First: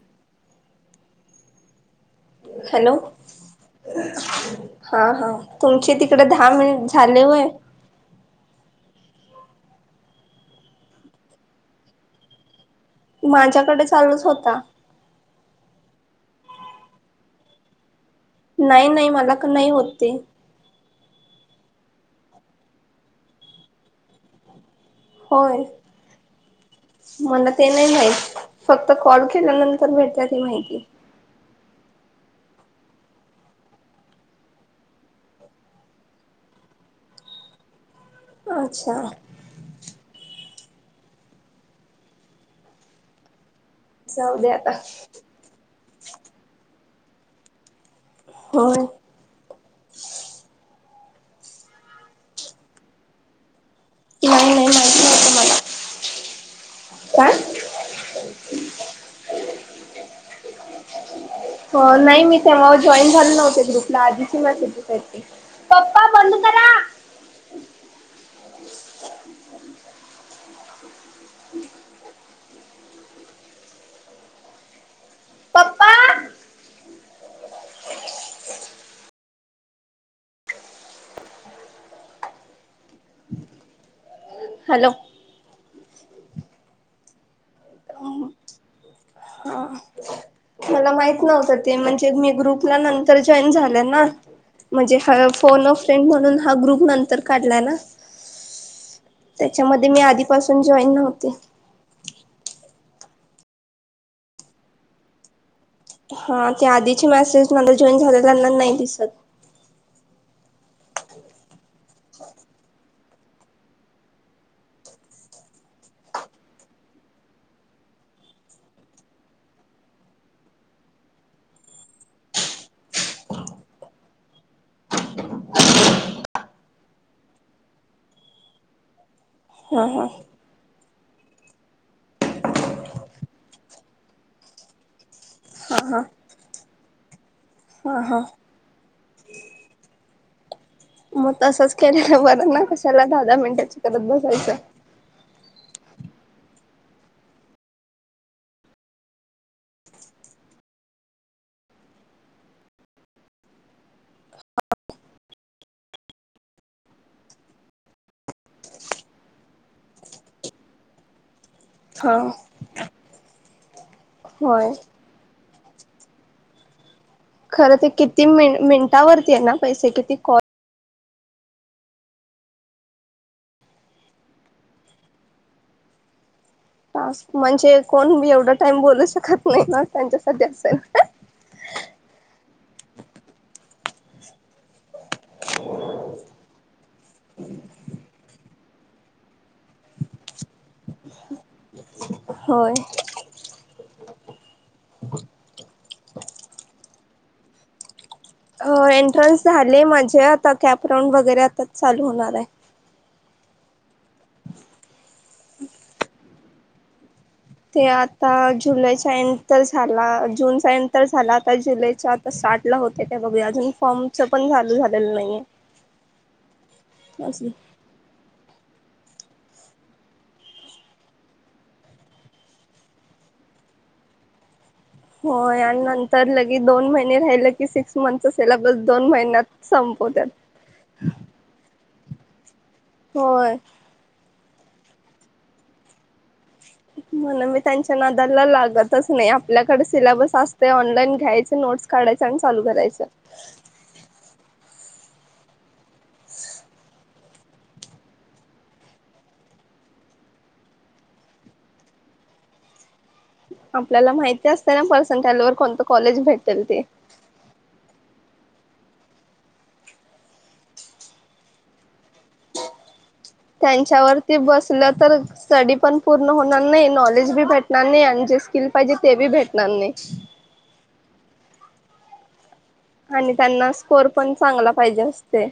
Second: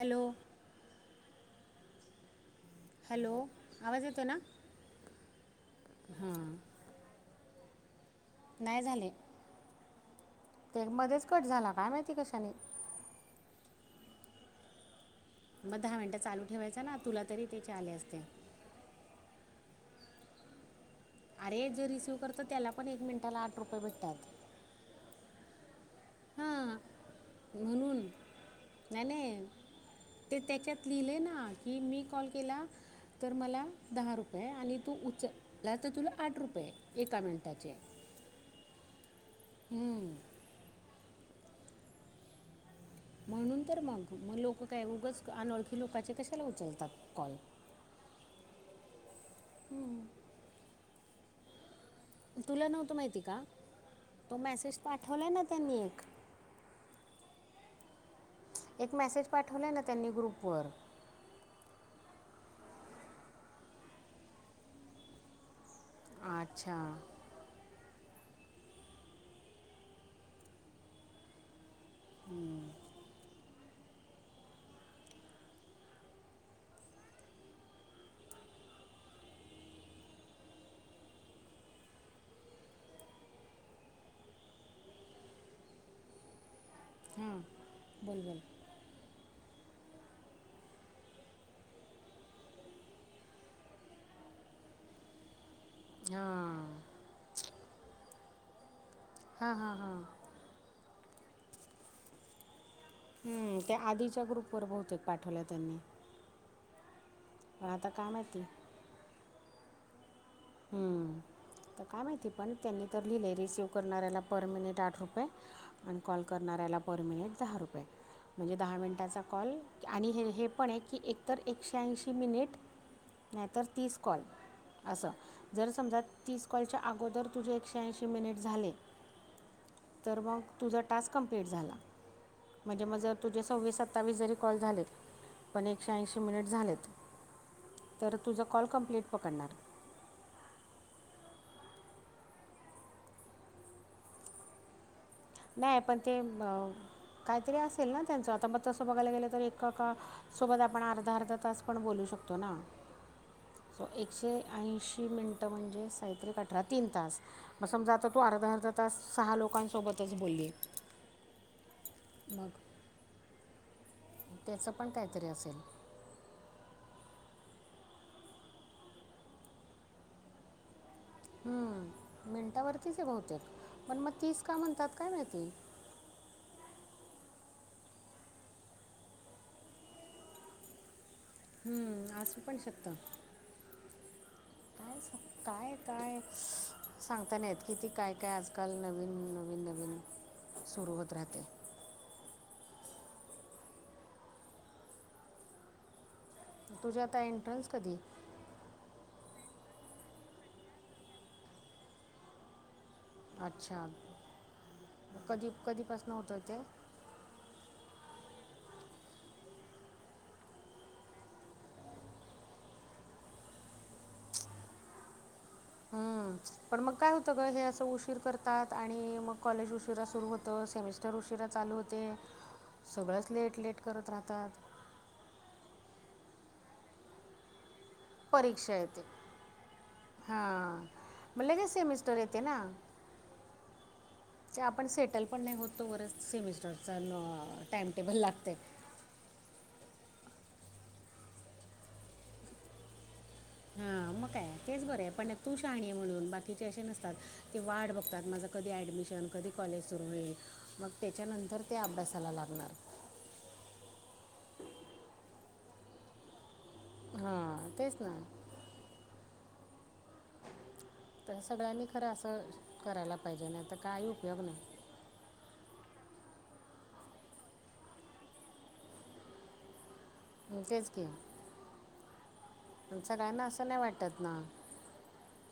Hello. Hello. आवाज येतो ना हा हा. तुमचे तिकडे दहा मिनिट झाले होय? नाही झाले. ते मध्येच कट झाला. काय माहिती कशानी? माझ्याकडे चालूच होता. मग दहा मिनिटं चालू ठेवायचा ना. तुला तरी त्याचे आले असते. नाही नाही. मला का नाही होत ते. जे रिसिव्ह करत त्याला पण एक मिनिटाला आठ रुपये भेटतात. होय हं हं. मला ते नाही म्हणून. माहित फक्त नाही कॉल नाही केल्यानंतर भेटते ते ती माहिती त्याच्यात लिहिलय ना की मी कॉल केला तर मला दहा रुपये आणि तू उचलला तर तुला आठ रुपये. एक [unintelligible] मिनिटाचे. अच्छा. हम्म. म्हणून तर मग? जाऊ मग दे लोक आता काय, उगच अनोळखी लोकांचे कशाला उचलतात कॉल? होय. तुला नव्हतं माहिती का? तो नाही नाही मेसेज माहित पाठवलाय नव्हतं ना मला त्यांनी? एक काय? एक मेसेज पाठवलाय ना त्यांनी ग्रुप वर. हो नाही मी तेव्हा जॉईन झाले नव्हते ग्रुपला आधीची मेसेज येतायत ते. पप्पा बंद अच्छा. करा [unintelligible] पप्पा. हॅलो. हं. हं. मला माहित नव्हत ते. म्हणजे, मी ग्रुपला नंतर जॉईन झाले ना? म्हणजे ह. फोन अ फ्रेंड हां म्हणून हा ग्रुप नंतर काढला ना? हां हां त्याच्यामध्ये हां मी आधीपासून जॉईन नव्हतो. हम्म. त्या आधीच्या ग्रुप वर बहुतेक पाठवल्या त्यांनी. हा. त्या आधीची पण मेसेजमधे आता जॉईन काय झाले माहिती त्यांना नाही दिसत. हम्म. तर काय माहिती पण त्यांनी तर लिहिलंय रिसीव्ह करणाऱ्याला पर मिनिट आठ रुपये आणि कॉल करणार. त्याला पर मिलेट दहा रुपये म्हणजे दहा मिनिटाचा कॉल आणि हे हे पण आहे की एकतर एकशेऐंशी मिनिट नाहीतर तीस कॉल असं जर समजा तीस कॉलच्या अगोदर तुझे एकशे ऐंशी मिनिट झाले. हा हा तर मग तुझा टास्क कंप्लीट झाला म्हणजे मग जर तुझे सव्वीस सत्तावीस जरी कॉल झालेत. पण हा एकशे हा. ऐंशी मिनिट झालेत. हा तर हा तुझा कॉल कम्प्लीट पकडणार. मग तसंच केलेल बरं ना कशाला दहा दहा मिनटाची करत बसायचं. नाही पण ते अ काहीतरी असेल ना त्यांच आता मग तसं बघायला गेलं तर एका सोबत आपण अर्धा अर्धा तास पण बोलू शकतो. शकतो ना. एकशे ऐशी मिनिट म्हणजे साईत्रिक अठरा तीन तास म समजा आता तू अर्धा अर्धा तास सहा लोकांसोबतच बोलली हो. त्याच पण काहीतरी असेल. खरं ते किती मि मिनिटावरती आहे ना पैसे किती कॉल हम्म मिनटावरतीच ये बहुतेक पण मग तीस का म्हणतात काय माहिती [unintelligible] टास्क म्हणजे कोण बी एवढ टाईम बोलू शकत नाही मग त्यांच्यासाठी असेल हम्म असू पण शकत. काय काय सांगता नाही येत किती काय काय आसल काल नवीन नवीन नवीन सुरू होत राहते. होय. तुझ्यात हा इंटरेस्ट कधी अ एंट्रन्स झाले माझे आता कॅपराऊंड वगैरे आता चालू होणार आहे. अच्छा कधी कधीपासन होत ते ते आता जुलैचा एंन्ड तर झाला जूनचा एन्ड तर झाला आता जुलैचा तसा पाठला होते का बघूया अजून फॉर्म च पण झालू झालेलं नाहीये. हम्म पण मग काय होतं ग अजून. हे असं उशीर करत. करतात आणि मग कॉलेज उशिरा सुरू होत सेमिस्टर उशिरा चालू होते. सगळंच लेट लेट करत राहतात. होय आणि नंतर लगेच दोन महिने राहिलं की सिक्स मंथचा परीक्षा सिल्याबस दोन येते महिन्यात संपवत्यात तर येते ना. होय. ते आपण सेटल पण नाही होतो बरच सेमी म्हणून मी त्यांच्या नादाला लागतच नाही आपल्याकड सिलॅबस असते ऑनलाईन घ्यायच नोट्स काढायच आणि चालू करायच. हम्म. मग काय तेच बर ये पण तू शहाणी आहे म्हणून बाकीचे असे नसतात ते वाट बघतात माझं कधी ऍडमिशन माझ कधी कॉलेज सुरू होईल मग त्याच्यानंतर ते अभ्यासाला लागणार. आपल्याला माहिती असते ना परसेंटेज वर कोणत कॉलेज भेटेल ते हा तेच ना. तर सगळ्यांनी खरं असं करायला पाहिजे नाही तर काही त्यांच्यावरती उपयोग नाही बसलं तर स्टडी पण पूर्ण होणार नाही नॉलेज बी भेटणार नाही आणि जे स्किल पाहिजे ते बी भेटणार नाही. तेच की पण आणि सगळ्यांना असं त्यांना नाही स्कोर वाटत पण ना चांगला पाहिजे असते.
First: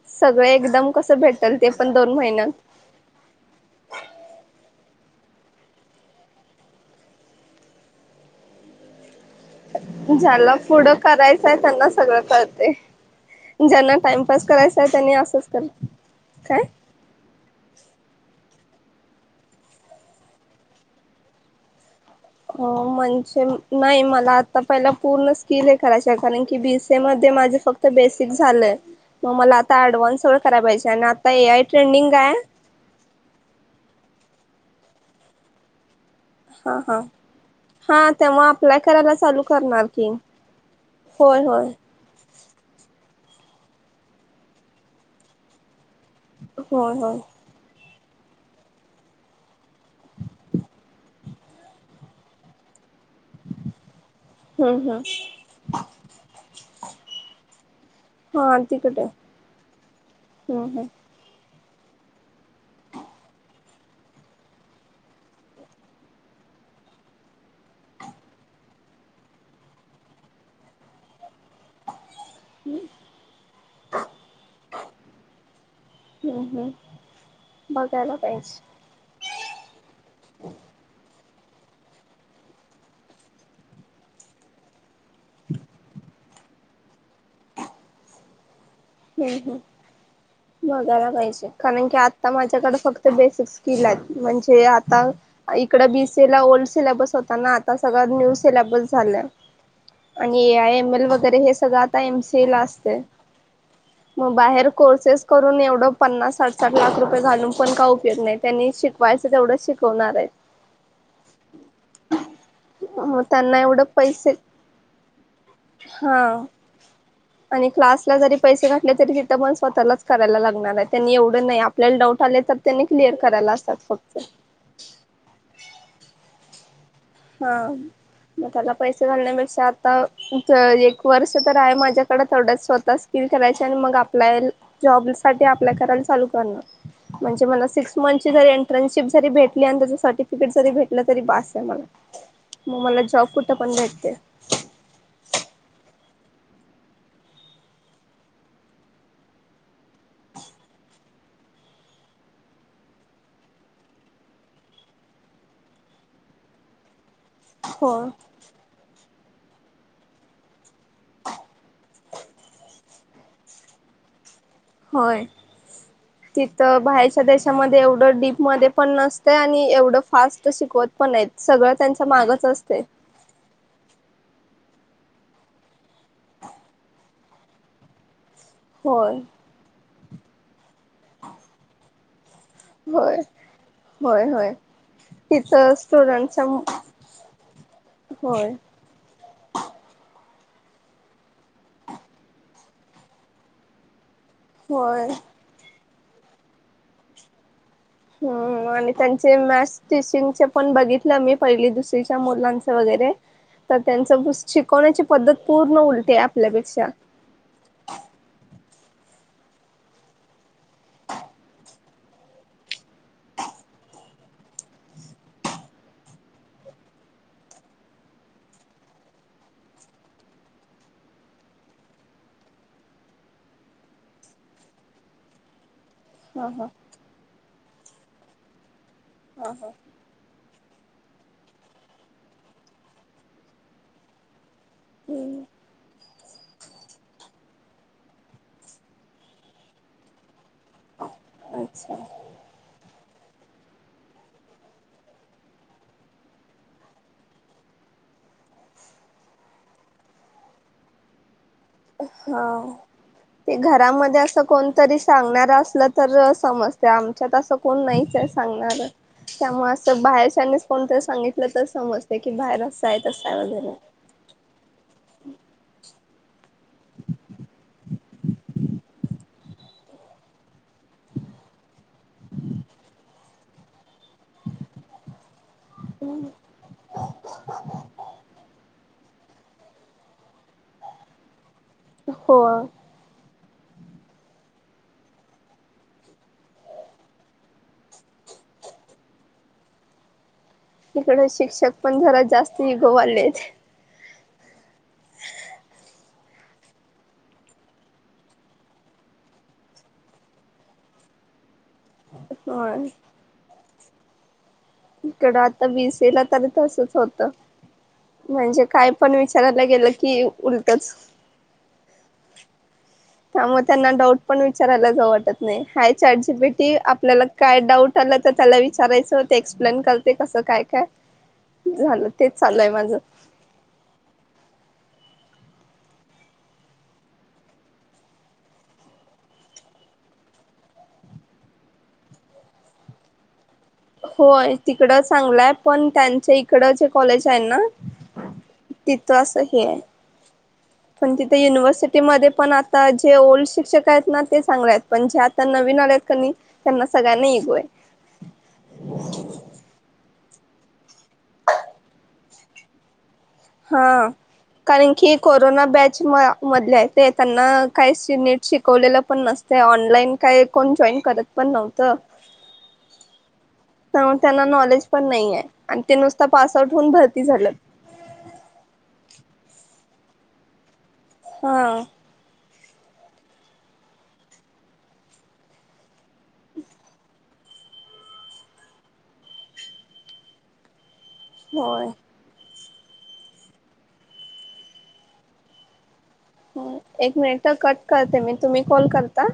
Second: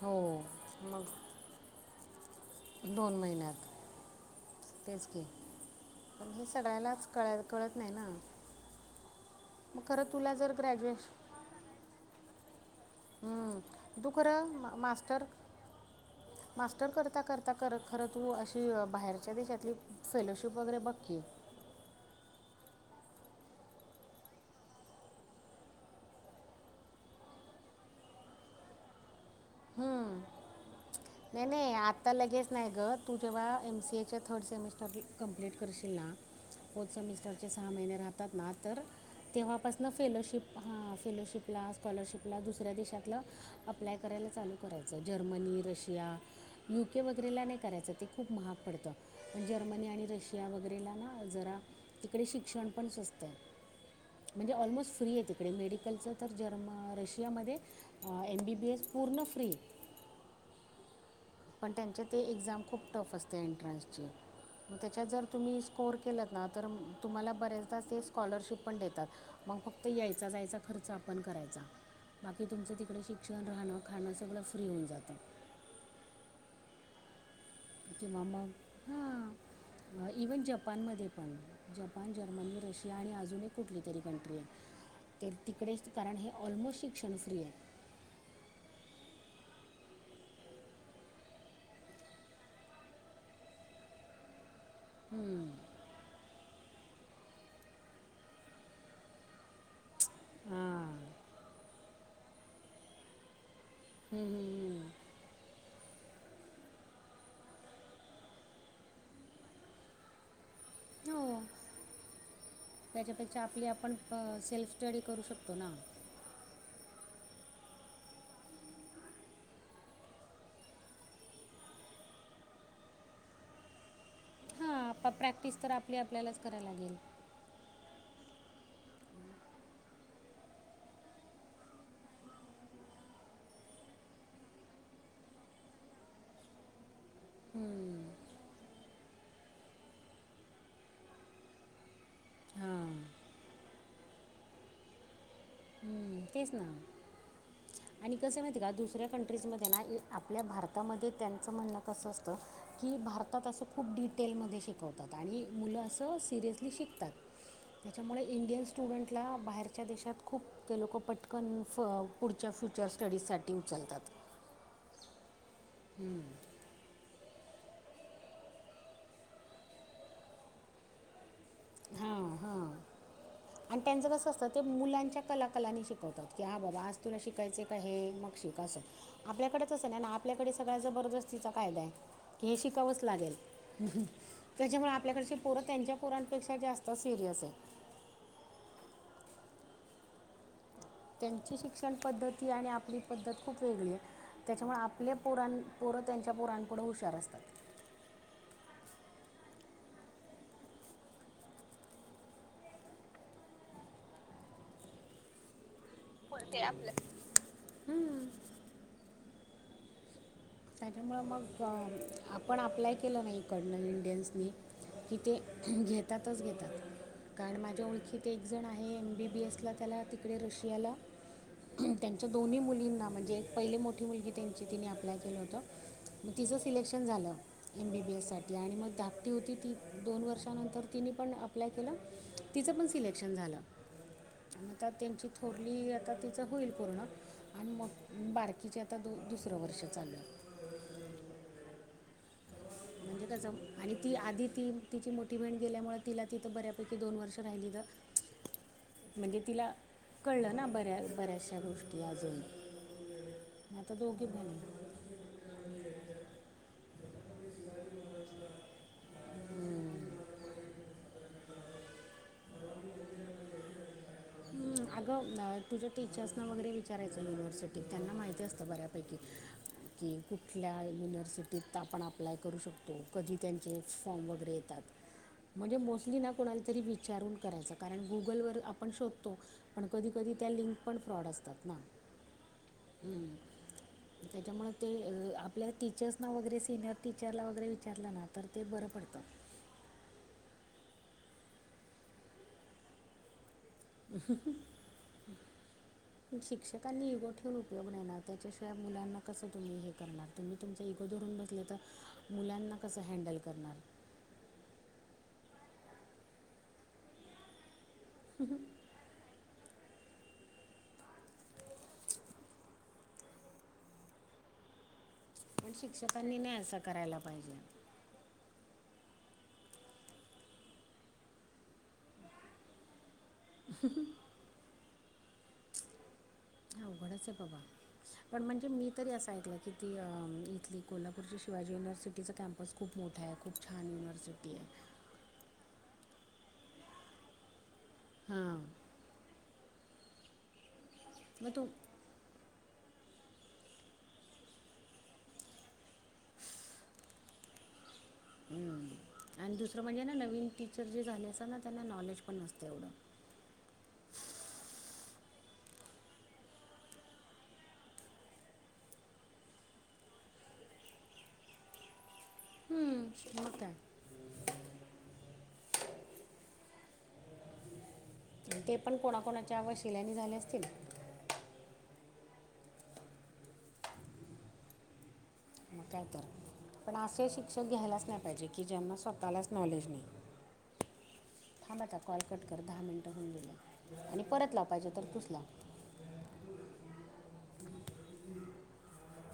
हो सगळ एकदम मग कस भेटल. ते पण दोन महिन्यात. दोन महिन्यात तेच की. पण हे सगळ्यांनाच कळायाला कळत नाही ना मग खरं तुला जर ज्याला पुढं ग्रॅज्युएशन करायचंय त्यांना सगळं कळतंय. ज्यांना तू टाइमपास खरं करायचा आहे त्यांनी मास्टर असंच करा मास्टर करता-करता कर खर तू अशी. बाहेरच्या देशातली फेलोशिप वगैरे बघ की. हो म्हणजे. नाही मला आता पहिला पूर्ण स्किल करायच कारण की बी. सी ए मध्ये माझं सगळं फक्त बेसिक झालंय. मग मला आता ऍडव्हान्स करायला पाहिजे. आणि आता नाही ए आय नाही आत्ता ट्रेंडिंग आहे. हे थर्ड सेमिस्टर कम्प्लीट करशील ना? हा फोर्थ हा सेमिस्टरचे सहा महिने हा राहतात तेव्हा ना अप्लाय तर. करायला चालू करणार तेव्हापासून की फेलोशिप हा. होय फेलोशिपला, होय स्कॉलरशिपला, दुसऱ्या देशातला. अप्लाय करायला चालू करायच. जर्मनी, रशिया, होय युके होय वगैरेला नाही करायचं ते. खूप महाग पडतं. पण जर्मनी, आणि रशिया. वगैरेला ना जरा तिकडे शिक्षण पण स्वस्त. म्हणजे हम्म ऑलमोस्ट हम्म फ्री आहे. तिकडे मेडिकलचं तर जर्मन रशियामध्ये. एम हा बी बी एस तिकड. पूर्ण फ्री. पण त्यांच्या ते एक्झाम खूप टफ असते एंट्रन्सची. त्याच्यात जर तुम्ही स्कोर केलात ना. तर तुम्हाला बरेचदा ते स्कॉलरशिप पण देतात. मग फक्त यायचा-जायचा खर्च आपण करायचा. बाकी तुमचं तिकडे शिक्षण राहणं खाणं सगळं फ्री होऊन जातं. हम्म हम्म बघायला पाहिजे हा. इव्हन जपानमध्ये. जपान, जर्मनी, रशिया, आणि अजून एक कुठली तरी कंट्री आहे. तर तिकडेच कारण हे ऑलमोस्ट शिक्षण फ्री आहे. ह. ह. बघायला पाहिजे. कारण की आता माझ्याकडे फक्त बेसिक स्किल आहेत. म्हणजे. आता इकड बी. सी. ए ला ओल्ड. सिलेबस होताना. आता सगळ्या न्यू सिलेबस झाल्या. आणि ए. आय. एम. हां एल. वगैरे हे सगळं आता एमसीए ला असते. मग बाहेर कोर्सेस करून एवढ. तेवढ पन्नास साठ-साठ लाख रुपये घालून पण काय उपयोग नाही. त्यांनी शिकवायच तेवढच शिकवणार आहे. हो. ह [unintelligible] त्याच्यापेक्षा आपली आपण. सेल्फ स्टडी करू शकतो ना. हा आणि क्लासला जरी. पैसे घातले तरी तिथं पण. स्वतःलाच करायला लागणार आहे त्यांनी एवढं नाही आपल्याला डाऊट आले तर त्यांनी क्लिअर करायला. असतात फक्त. प्रॅक्टिस तर आपली आपल्यालाच कराय लागेल. हा. मग त्याला पैसे घालण्यापेक्षा आता. एक वर्ष तर आहे माझ्याकडे तेवड्या स्वतः स्किल करायच आणि मग जॉबसाठी. अप्लाय करायला चालू करणार. म्हणजे मला सिक्स मंथची जरी एंटर्नशिप जरी भेटली. आणि त्याच सर्टिफिकेट जरी भेटलं. तरी बास आहे मला. मग हां मला जॉब कुठं पण भेटते. हम्म, तेच ना. आणि कसय माहिती का. दुसऱ्या कंट्रीजमध्ये ना आपल्या भारतामध्ये त्यांचं म्हणणं कसं असतं. की भारतात असं खूप डिटेलमध्ये शिकवतात. आणि मुलं असं सिरियसली शिकतात. हो त्याच्यामुळे इंडियन स्टुडंटला बाहेरच्या देशात खूप ते लोक. पटकन पुढच्या फ्युचर स्टडीजसाठी उचलतात. होय तिथं बाहेर देशामध्ये एवढं डीपमध्ये पण नसतं आणि एवढं फास्ट शिकवत पण नाहीत सगळं त्यांचा हां मागच हां असते आणि त्यांचं कसं असतं ते मुलांच्या कलाकलांनी शिकवतात की हा बाबा आज तुला शिकायचे काय हे मग होय आपल्याकडेच नाही ना आपल्याकडे सगळ्या जबरदस्तीचा कायदा आहे हे शिकावंच होय लागेल होय होय त्याच्यामुळे आपल्याकडचे पोरं तिथं त्यांच्या स्टुडंटच्या पोरांपेक्षा जास्त सिरियस असे होय त्यांची शिक्षण पद्धती आणि आपली पद्धत खूप वेगळी आहे त्याच्यामुळे होय आपल्या पोरां पोरं त्यांच्या पोरांपुढं हुशार असतात हम्म आणि त्यांचे मॅस टीचिंगचे पण बघितलं मी पहिली दुसरीच्या मुलांच वगैरे त्यांची शिकवण्याची पद्धत पूर्ण ते पण आपल्यापेक्षा आपल्या त्याच्यामुळे मग आपण अप्लाय केलं नाही कर्नल इंडियन्सनी की ते घेतातच घेतात कारण माझ्या ओळखीत एक जण आहे एमबी बी एस ला त्याला तिकडे रशियाला त्यांच्या दोन्ही मुलींना म्हणजे एक पहिले मोठी मुलगी त्यांची तिने अप्लाय केली होती हा तिचं हा सिलेक्शन झालं एम बी बी एससाठी आणि मग धाकटी हा होती हा ती दोन वर्षानंतर तिने पण अप्लाय केलं तिचं पण सिलेक्शन झालं आणि आता त्यांची हम्म थोरली आता तिच होईल पूर्ण आणि बारकीचे आता दोन दुसरं वर्ष चाललं अच्छा म्हणजे कसं आणि ती आधी ती तिची मोटिव्हेंट गेल्यामुळे तिला तिथं बऱ्यापैकी दोन वर्ष राहिली तर म्हणजे तिला कळलं ना बऱ्या बऱ्याचशा गोष्टी अजून हा ते आता घरामध्ये दोघी असं बहिणी कोणतरी सांगणार असलं तर समजते आ त्याच्यात असं कोण नाहीच आहे सांगणार त्यामुळे असं बाहेरच्यानीच कोणतरी सांगितलं तर समजते की बाहेर असंय तसय वगैरे हम् अगं तुझ्या टीचर्सनां वगैरे विचारायचं युनिव्हर्सिटीत त्यांना माहिती असतं बऱ्यापैकी की कुठल्या युनिव्हर्सिटीत आपण अप्लाय करू शकतो कधी त्यांचे फॉर्म वगैरे येतात म्हणजे मोस्टली ना कोणाला तरी विचारून करायच कारण गुगलवर आपण शध पण कधी कधी त्या लिंक पण फ्रॉड असतात ना हो [inaudible] त्याच्यामुळे ते आपल्या टीचर्स ना वगैरे सिनियर टीचरला वगैरे विचारलं ना तर ते बरं पडतं [inaudible] इकड शिक्षक पण जरा जास्त इगोवाले [inaudible] शिक्षकांनी इगो ठेवून उपयोग नेणार त्याच्याशिवाय मुलांना कस तुम्ही हे करणार तुम्ही तुमचा ून बस तर हो मुलांना कस हडल करणार इड आता विसेला त तसच होत म्हणजे काय पण विचार गेलं की उलटच त्या मग त्यांना डाऊट पण विचारायला जा वाटत नाही पण हाय शिक्षकांनी नाही चारजीपेटी असं करायला आपल्याला पाहिजे काय डाऊट आलं तर त्याला वि विचारायचं ते एक्सप्लेन करते कसं काय काय झालं तेच चालय माझ [inaudible] अवघडच बाबा पण म्हणजे मी त असं ऐकलं की ती इथली कोल्हापूरची शिवाजी युनिव्हर्सिटीचा कॅम्पस खूप मोठा आहे खूप छान होय युनिव्हर्सिटी आहे तिकड चांगलंय पण त्यांच्या इकड जे कॉलेज आहे ना हां तिथ असं ह आहे पण तिथे मग तू युनव्हर्सिटीमध्ये पण. आता जे ओल्ड शिक्षक आहेत ना? ते चांगले आहेत. पण जे आता नवीन आले आहेत कनी त्यांना सगळ्यांना इगो हाय. हम्म आणि दुसरं म्हणजे ना नवीन टीचर जे झाले असात ना, त्यांना नॉलेज पण नसत एवढं. हा. कारण की, कोरोना बॅच म मधले आहेत, ते त्यांना काही नीट शिकवलेलं पण नस ते. ऑनलाईन काय कोण जॉईन करत पण नव्हतं? हम्म, मग काय तर त्यांना नॉलेज पण नाही हाय. आणि ते नुसत पास आउट होऊन भरती झालं. ते पण कोणाकोणाच्या वशिल्यानी झाले असतील? हा. कायतर, पण असे शिक्षक घ्यायलाच नाही पाहिजे की, ज्यांना स्वतःलाच नॉलेज नाही. थांब होय. आता कॉल करतो. बर, दहा मिनिटं होऊन गेले आणि परत लाव पाहिजे तर, तूच लाव. एक मिनिट हा कट करते मी. तुम्ही कॉल करता?